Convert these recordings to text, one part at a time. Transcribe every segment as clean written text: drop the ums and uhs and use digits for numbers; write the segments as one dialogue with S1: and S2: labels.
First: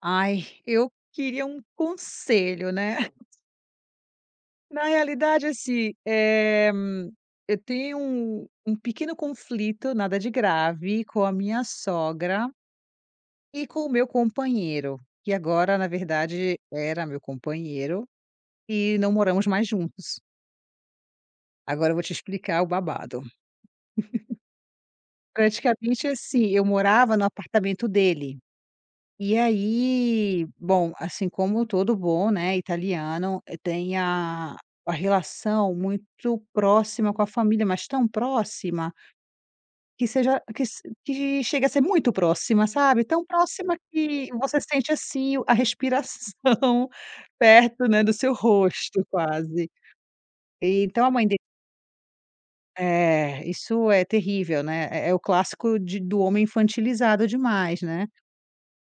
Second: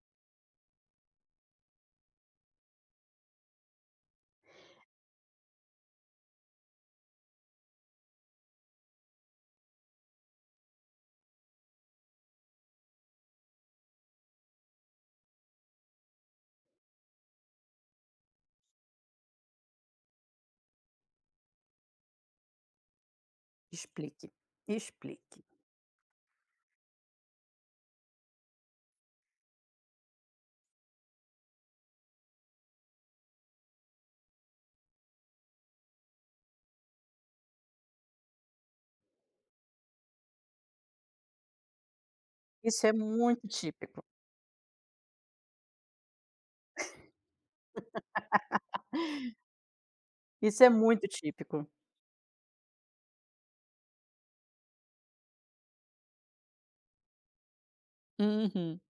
S1: Ai, eu queria um conselho, né. Na realidade, assim, eu tenho um pequeno conflito, nada de grave, com a minha sogra e com o meu companheiro, que agora, na verdade, era meu companheiro e não moramos mais juntos. Agora eu vou te explicar o babado.
S2: Explique, explique.
S1: Praticamente, assim, eu morava no apartamento dele. E aí, bom, assim como todo bom, né, italiano, tem a relação muito próxima com a família, mas tão próxima que seja que se que chega a ser muito próxima,
S2: Isso é
S1: sabe, tão
S2: muito
S1: próxima
S2: típico,
S1: que você sente, assim, o a respiração perto, né, do seu rosto quase.
S2: isso é
S1: E então
S2: muito
S1: a mãe dele
S2: típico.
S1: é, isso é terrível, né, é o clássico de do homem infantilizado demais, né.
S2: Uhum.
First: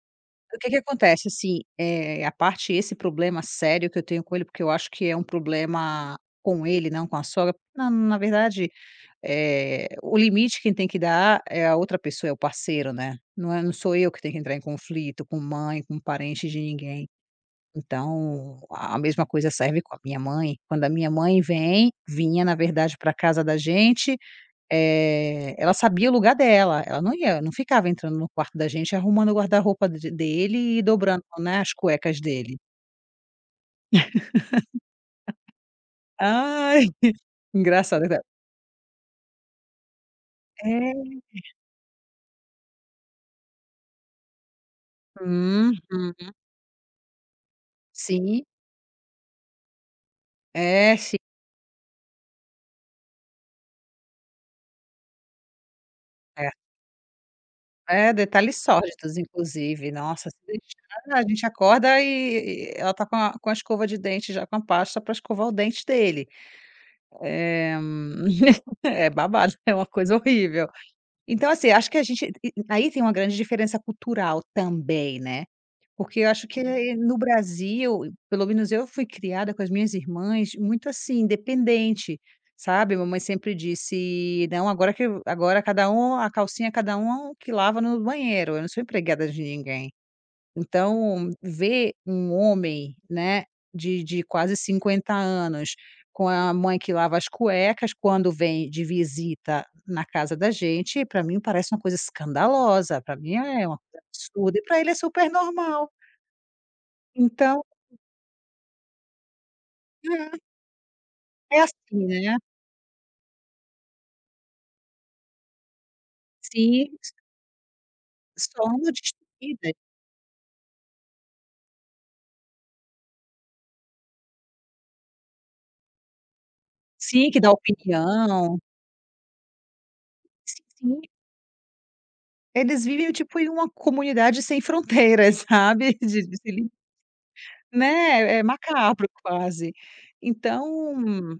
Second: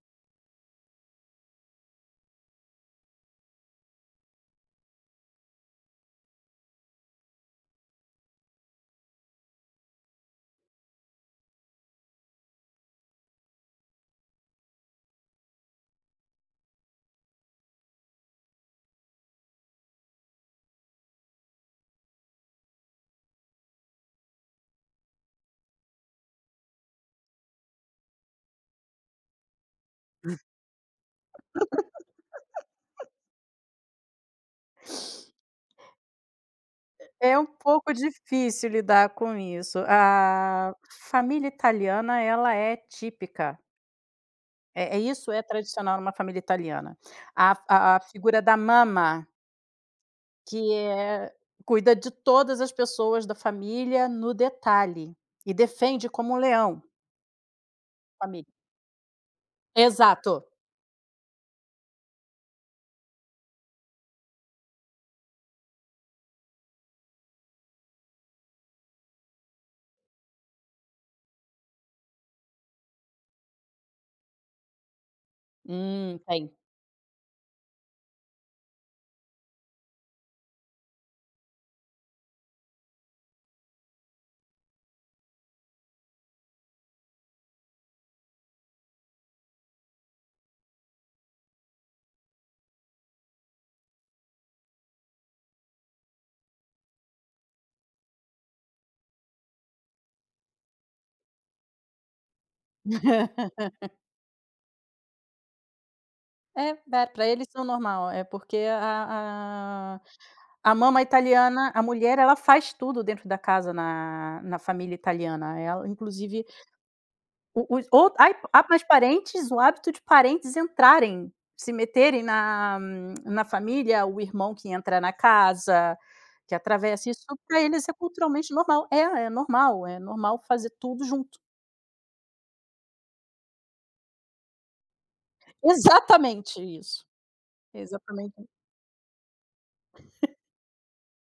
S1: O que que acontece, assim, é a parte esse problema sério que eu tenho com ele, porque eu acho que é um problema com ele, não com a sogra. Na verdade, é o limite quem tem que dar é a outra pessoa, é o parceiro, né. Não sou eu que tenho que entrar em conflito com mãe, com parente de ninguém. Então, a mesma coisa serve com a minha mãe. Quando a minha mãe vem vinha, na verdade, para casa da gente, ela sabia o lugar dela, ela não ficava entrando no quarto da gente, arrumando o guarda-roupa de dele e dobrando, né, as cuecas dele. Ai,
S2: É um pouco
S1: engraçado, né.
S2: difícil lidar com isso. A
S1: É.
S2: família italiana, ela é típica, é isso é
S1: Uhum.
S2: tradicional numa família italiana. A figura
S1: Sim.
S2: da mama que
S1: É, sim,
S2: é cuida de todas as pessoas da família no detalhe, e defende como um
S1: é.
S2: leão,
S1: É,
S2: a família.
S1: detalhes sórdidos, inclusive. Nossa, se
S2: Exato.
S1: deixar, a gente acorda e ela tá com a escova de dente já com a pasta pra escovar o dente dele. Eh, é babado, é uma coisa horrível. Então, assim, acho que a gente e aí tem uma grande diferença cultural também, né, porque eu acho
S2: Tem.
S1: que, sim, no Brasil, pelo menos eu fui criada com as minhas irmãs muito assim, independente, sabe. Mamãe sempre disse: "Não, agora que agora cada um a calcinha cada um que lava no banheiro, eu não sou empregada de ninguém". Então, ver um homem, né, de quase 50 anos, com a mãe que lava as cuecas quando vem de visita na casa da gente, para mim parece uma coisa escandalosa, para mim é uma coisa absurda e para ele é super normal.
S2: É, para eles são
S1: Então
S2: normal, é porque a a mama
S1: é, é
S2: italiana, a
S1: assim,
S2: mulher, ela
S1: né.
S2: faz tudo dentro da casa na família italiana, ela inclusive
S1: Sim,
S2: o os ou ai há
S1: somos
S2: mais parentes, o
S1: destemidas.
S2: hábito de parentes entrarem, se meterem na família, o irmão que entra na casa, que atravessa, isso
S1: Sim, que dá
S2: para eles é culturalmente
S1: opinião.
S2: normal. É, é normal
S1: Sim,
S2: fazer
S1: sim.
S2: tudo junto.
S1: Eles vivem tipo em uma comunidade sem fronteiras, sabe, de se
S2: Exatamente isso,
S1: né, é
S2: exatamente.
S1: macabro quase. Então,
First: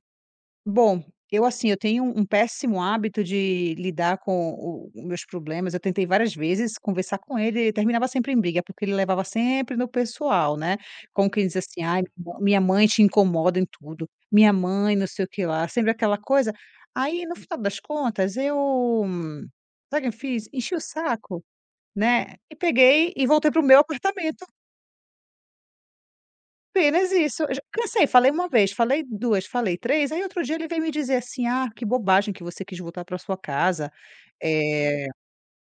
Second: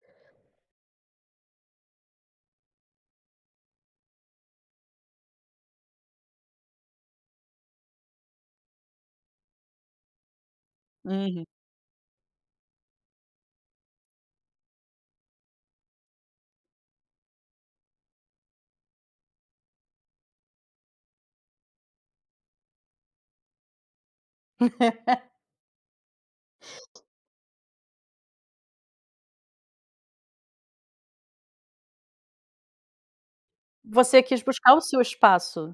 S1: bom, eu assim, eu tenho um péssimo hábito de lidar com o os meus problemas, eu tentei várias vezes conversar com ele e terminava sempre em briga, porque ele levava sempre no pessoal, né, como
S2: Uhum.
S1: quem diz assim: "Ai, minha mãe te incomoda em tudo, minha mãe não sei o que lá", sempre aquela coisa. Aí no final das contas eu, hum, sabe o que eu fiz? Enchi o saco, né, e peguei e voltei pro meu apartamento. Apenas isso. Eu já cansei, falei uma vez, falei duas, falei três, aí outro dia ele veio me dizer assim: "Ah, que bobagem que você quis voltar para sua casa".
S2: Você quis buscar o seu
S1: Eh,
S2: espaço.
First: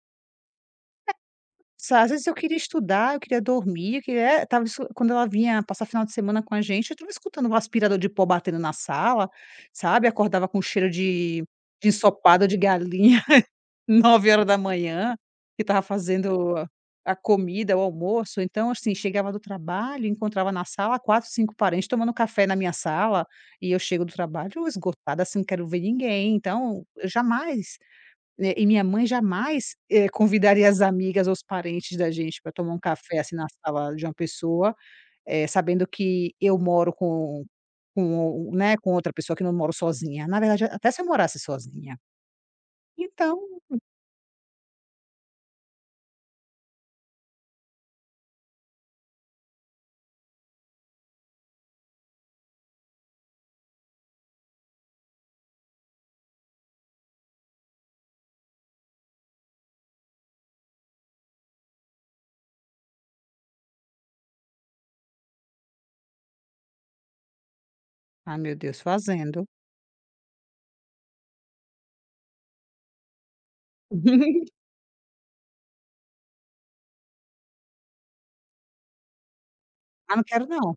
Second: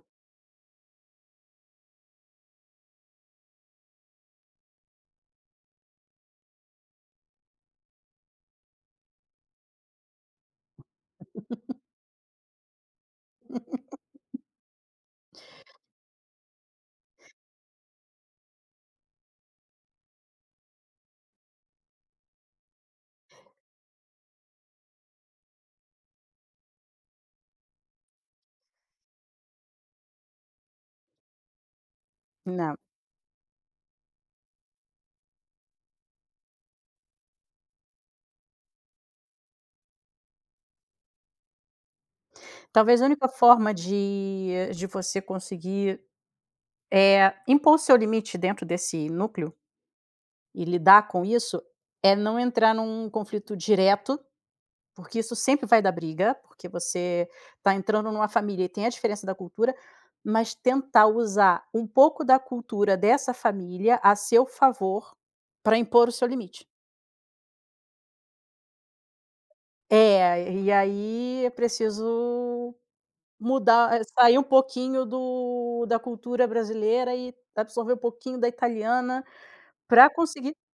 S1: sa Às vezes eu queria estudar, eu queria dormir, eu queria é, tava escu quando ela vinha passar final de semana com a gente, eu estava escutando o aspirador de pó batendo na sala, sabe, acordava com cheiro de ensopado de galinha 9 horas da manhã que estava fazendo a comida, o almoço. Então, assim, chegava do trabalho, encontrava na sala quatro, 5 parentes tomando café na minha sala, e eu chego do trabalho esgotada, assim, não quero ver ninguém, então, eu jamais, né, e minha mãe jamais, convidaria as amigas ou os parentes da gente para tomar
S2: Não.
S1: um café, assim, na sala de uma pessoa, sabendo que eu moro com, né, com outra pessoa, que não moro sozinha, na verdade, até se eu morasse sozinha.
S2: Talvez a única
S1: Então,
S2: forma de você conseguir, é impor seu limite dentro desse núcleo e lidar com isso, é não entrar num conflito direto, porque isso sempre vai dar briga, porque você está entrando numa família e tem a diferença da cultura, mas tentar usar um pouco da cultura dessa família a seu favor para impor o seu limite.
S1: ah, meu Deus, fazendo.
S2: É, e aí é preciso mudar, sair um pouquinho do da cultura brasileira e absorver um pouquinho da italiana para
S1: Ah, não quero
S2: conseguir
S1: não.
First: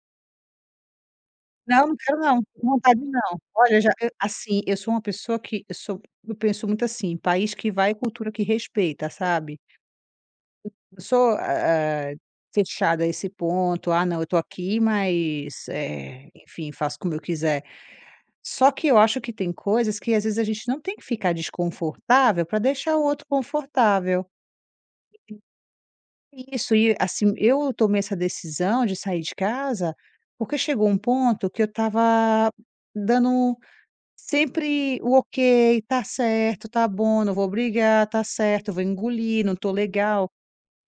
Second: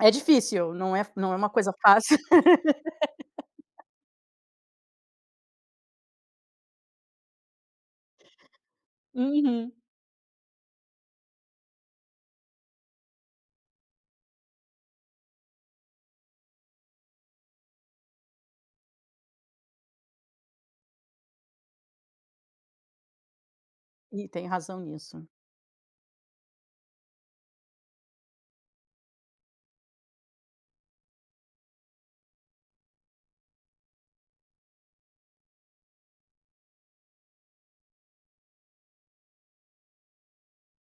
S2: é difícil, não é não é uma coisa
S1: Não, não
S2: fácil.
S1: quero não, tô com vontade não. Olha, já eu assim, eu sou uma pessoa que eu penso muito assim: país que vai, cultura que respeita, sabe.
S2: Uhum.
S1: Não sou, fechada a esse ponto: "Ah não, eu tô aqui, mas, enfim, faço como eu quiser". Só que eu acho que tem coisas que às vezes a gente não tem que ficar desconfortável para deixar o outro
S2: E
S1: confortável.
S2: tem razão nisso.
S1: Isso, e assim, eu tomei essa decisão de sair de casa, porque chegou um ponto que eu estava dando sempre o ok, tá certo, tá bom, não vou brigar, tá certo, vou engolir, não tô legal.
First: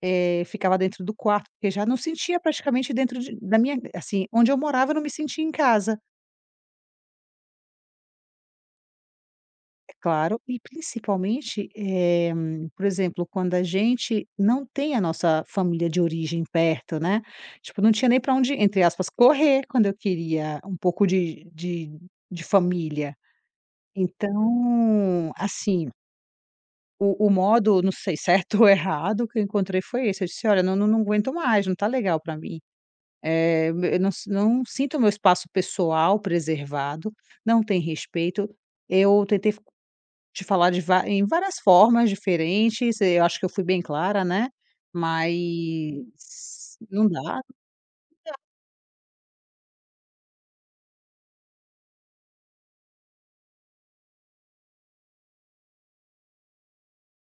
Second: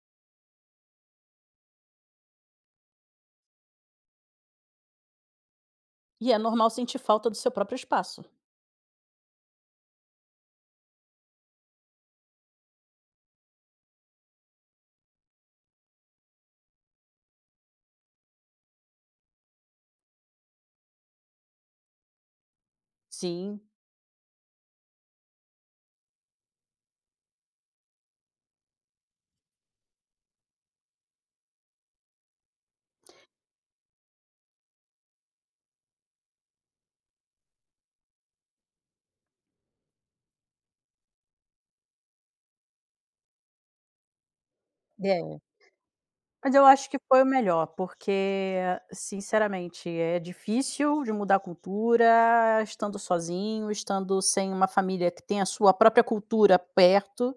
S1: Ficava dentro do quarto, porque já não sentia praticamente dentro de, da minha, assim, onde eu morava, eu não me sentia em casa.
S2: E é normal sentir falta do seu próprio espaço.
S1: É claro, e principalmente, por exemplo, quando a gente não tem a nossa família de origem perto, né, tipo, não tinha nem para onde, entre aspas, "correr", quando eu queria um pouco de família.
S2: Sim,
S1: Então, assim, o modo, não sei, certo ou errado, que eu encontrei foi esse. Eu disse: "Olha, não aguento mais, não tá legal para mim, eu não sinto meu espaço pessoal preservado, não tem respeito". Eu tentei te falar de va em várias formas diferentes, eu acho que eu fui bem clara, né, mas
S2: é. Mas eu acho que
S1: não
S2: foi o
S1: dá.
S2: melhor, porque, sinceramente, é difícil de mudar a cultura estando sozinho, estando sem uma família que tem a sua própria cultura perto.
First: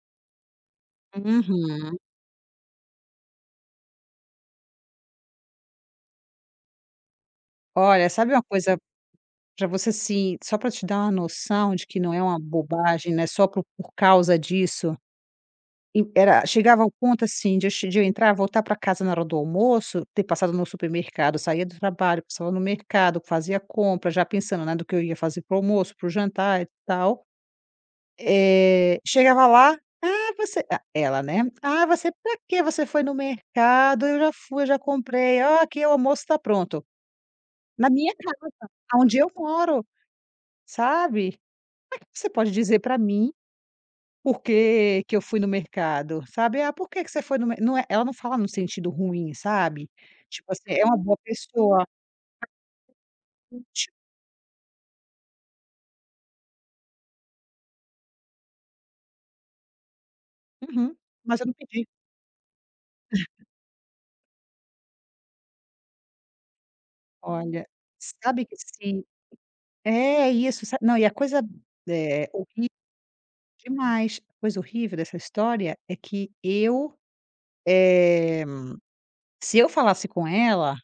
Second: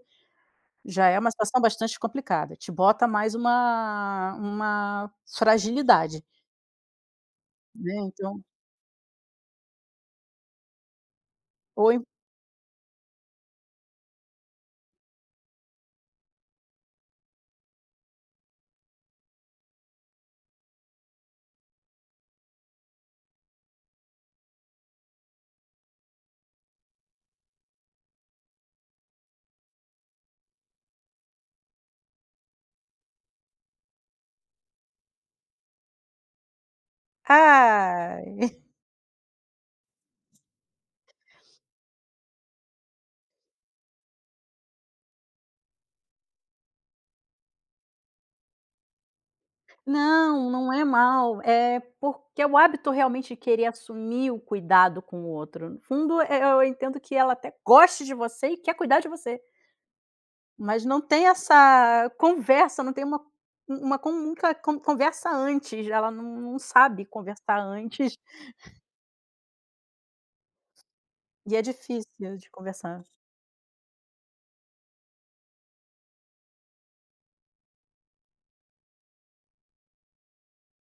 S2: Já é uma situação
S1: Uhum.
S2: bastante complicada, te bota mais uma fragilidade, né,
S1: Olha, sabe
S2: então
S1: uma coisa pra você, assim, só para te dar uma noção de
S2: ou
S1: que
S2: em
S1: não é uma bobagem, né, só por causa disso, era, chegava ao ponto, assim, de eu entrar, voltar para casa na hora do almoço, ter passado no supermercado, saía do trabalho, passava no mercado, fazia compra, já pensando, né, do que eu ia fazer para o almoço, para o jantar e tal. Chegava lá: "Ah, você", a ela, né: "Ah, você pra que você foi no mercado? Eu já fui, eu já comprei. Ó, aqui o almoço está pronto". Na minha
S2: ai,
S1: casa, aonde eu moro, sabe. Como é que você pode dizer para mim por que que eu fui no mercado, sabe. "Ah, por que que você foi no mer", não é, ela não fala no sentido ruim, sabe.
S2: não,
S1: Tipo
S2: não
S1: assim,
S2: é
S1: é uma boa
S2: mal, é
S1: pessoa.
S2: porque é o hábito realmente de querer
S1: Ti
S2: assumir o cuidado com o outro, no fundo, eu entendo que ela até goste de você e quer cuidar de você, mas
S1: Uhum.
S2: não tem
S1: "Mas eu não pedi".
S2: essa conversa, não tem uma com nunca con conversa antes, ela não sabe conversar
S1: Olha,
S2: antes,
S1: sabe que se é isso, sa não, e a coisa,
S2: e é
S1: eh,
S2: difícil de conversar,
S1: demais. Coisa horrível dessa história é que eu, eh, se eu falasse com ela,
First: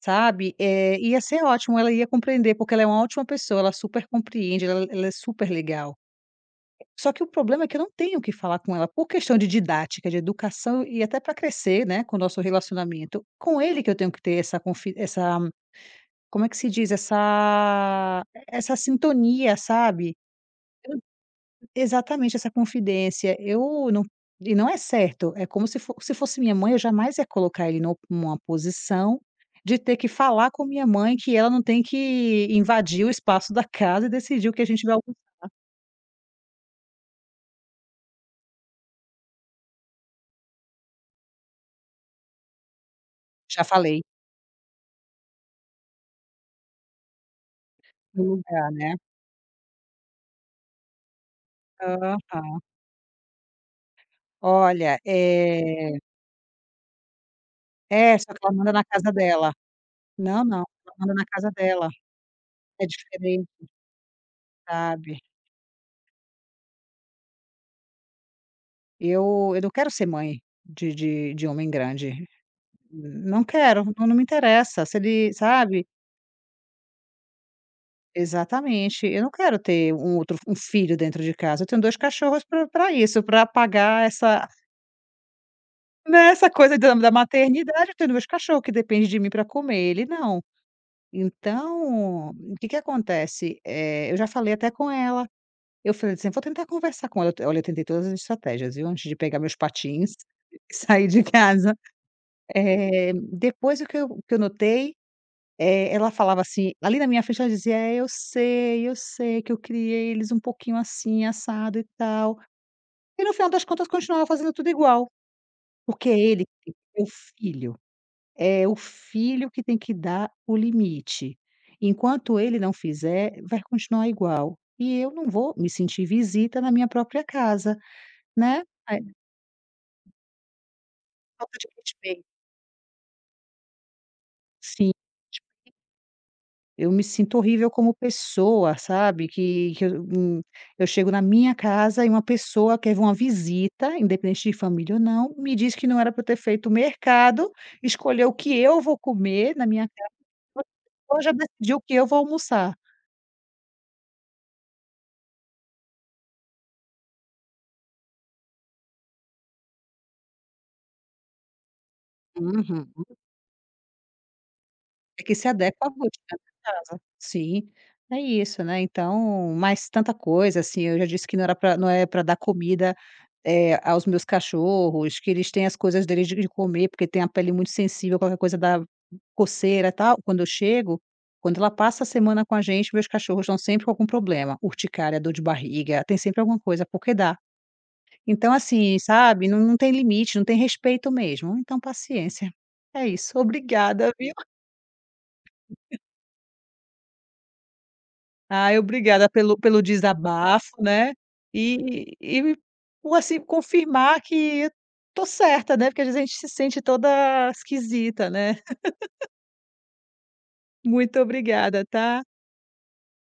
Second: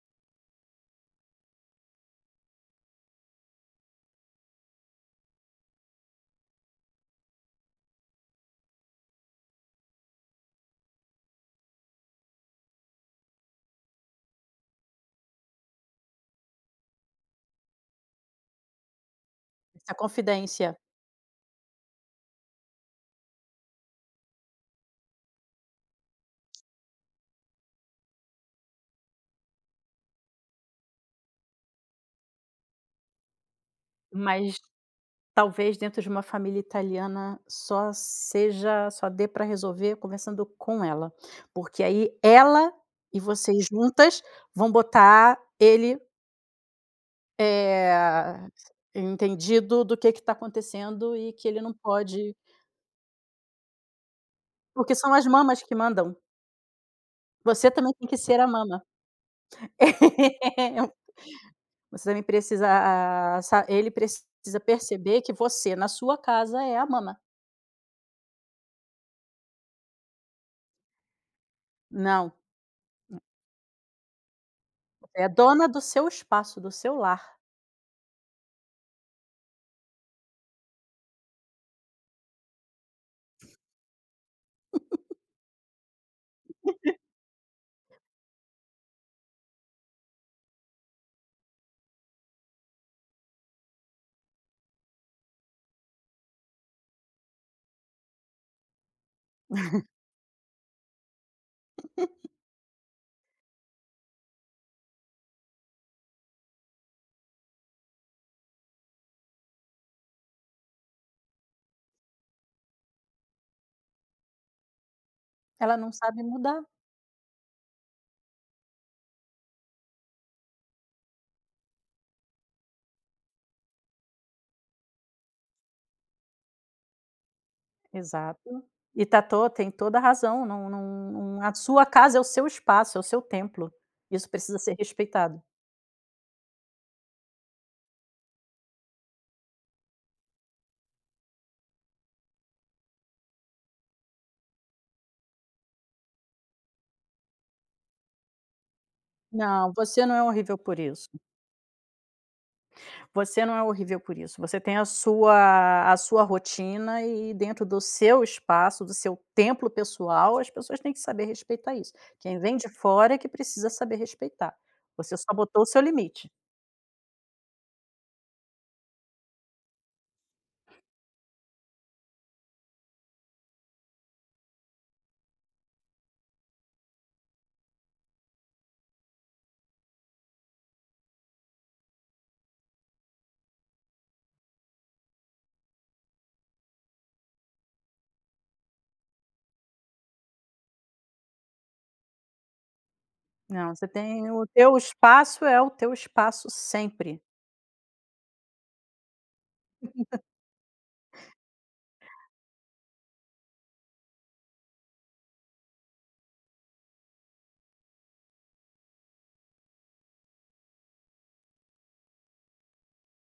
S1: sabe, ia ser ótimo, ela ia compreender, porque ela é uma ótima pessoa, ela super compreende, ela é super legal. Só que o problema é que eu não tenho o que falar com ela, por questão de didática, de educação e até para crescer, né, com o nosso relacionamento. Com ele que eu tenho que ter essa, como é que se diz? Essa sintonia,
S2: essa
S1: sabe?
S2: confidência,
S1: Exatamente, essa confidência. Eu não, e não é certo, é como se fo se fosse minha mãe, eu jamais ia colocar ele nu numa posição de ter que falar com minha mãe que ela não tem que invadir o espaço da casa e decidir o
S2: mas
S1: que a gente vai almoçar.
S2: talvez dentro de uma família italiana só seja só dê para resolver conversando com ela, porque aí ela e
S1: Já
S2: vocês
S1: falei,
S2: juntas vão botar ele,
S1: no
S2: eh,
S1: lugar, né.
S2: entendido do que está acontecendo e que ele não pode
S1: Aham.
S2: porque
S1: Olha,
S2: são as mamas que mandam. Você também tem que
S1: só que
S2: ser a
S1: ela manda
S2: mama.
S1: na casa dela. Não, não, ela manda na casa dela.
S2: Você também precisa
S1: É
S2: a
S1: diferente,
S2: sa ele precisa
S1: sabe.
S2: perceber que você, na sua casa, é a mama.
S1: Eu não quero ser mãe de homem grande.
S2: Não,
S1: Não quero, não, não me interessa, se
S2: você é
S1: ele
S2: dona do
S1: sabe?
S2: seu espaço, do seu lar.
S1: Exatamente, eu não quero ter um outro um filho dentro de casa, eu tenho 2 cachorros para isso, para apagar essa, né, essa coisa da maternidade, eu tenho 2 cachorros que depende de mim para comer, ele não. Então, o que que acontece, eu já falei até com ela, eu falei assim: "Vou tentar conversar com ela". Olha, eu tentei todas as estratégias, viu, antes de pegar meus patins e sair de casa. Depois o que eu notei, ela falava assim ali na minha frente, ela dizia: "É, eu sei que eu criei eles um pouquinho assim, assado e tal". E no final das contas continuava fazendo tudo igual,
S2: Ela não
S1: porque é
S2: sabe
S1: ele
S2: mudar,
S1: que tem que é o filho que tem que dar o limite. Enquanto ele não fizer, vai continuar igual. E eu não vou me sentir visita na minha própria casa,
S2: exato.
S1: né. É
S2: E tá to tem toda a razão, não a
S1: falta de
S2: sua casa é o
S1: respeito.
S2: seu espaço, é o seu templo. Isso precisa ser
S1: Sim.
S2: respeitado.
S1: Eu me sinto horrível como pessoa, sabe, que eu chego na minha casa e uma pessoa, quer uma visita, independente de família ou não, me diz que não era para eu ter feito o mercado, escolher o que eu vou comer na
S2: Não,
S1: minha
S2: você
S1: casa,
S2: não é horrível por isso.
S1: ou já decidir o que eu vou almoçar.
S2: Você não é horrível por isso. Você tem a sua rotina e dentro do seu espaço, do seu templo pessoal, as pessoas têm que saber respeitar isso. Quem vem de
S1: Uhum.
S2: fora é que precisa saber respeitar. Você
S1: É
S2: só
S1: que se
S2: botou o seu
S1: adequa à rotina
S2: limite.
S1: da casa. Sim, é isso, né, então mais tanta coisa, assim, eu já disse que não é para dar comida, aos meus cachorros, que eles têm as coisas deles de comer, porque tem a pele muito sensível, qualquer coisa dá coceira, e tal. Quando eu chego, quando ela passa a semana com a gente, meus cachorros estão sempre com algum problema, urticária, dor de barriga, tem sempre alguma coisa, porque dá. Então assim, sabe, não tem limite, não tem respeito mesmo, então paciência. É isso,
S2: Não, você
S1: obrigada,
S2: tem
S1: viu.
S2: o teu espaço é o teu espaço sempre.
S1: Ai, obrigada pelo desabafo, né, e me, por, assim, confirmar que eu tô certa, né, porque às vezes a gente se sente toda esquisita, né. Muito obrigada, tá.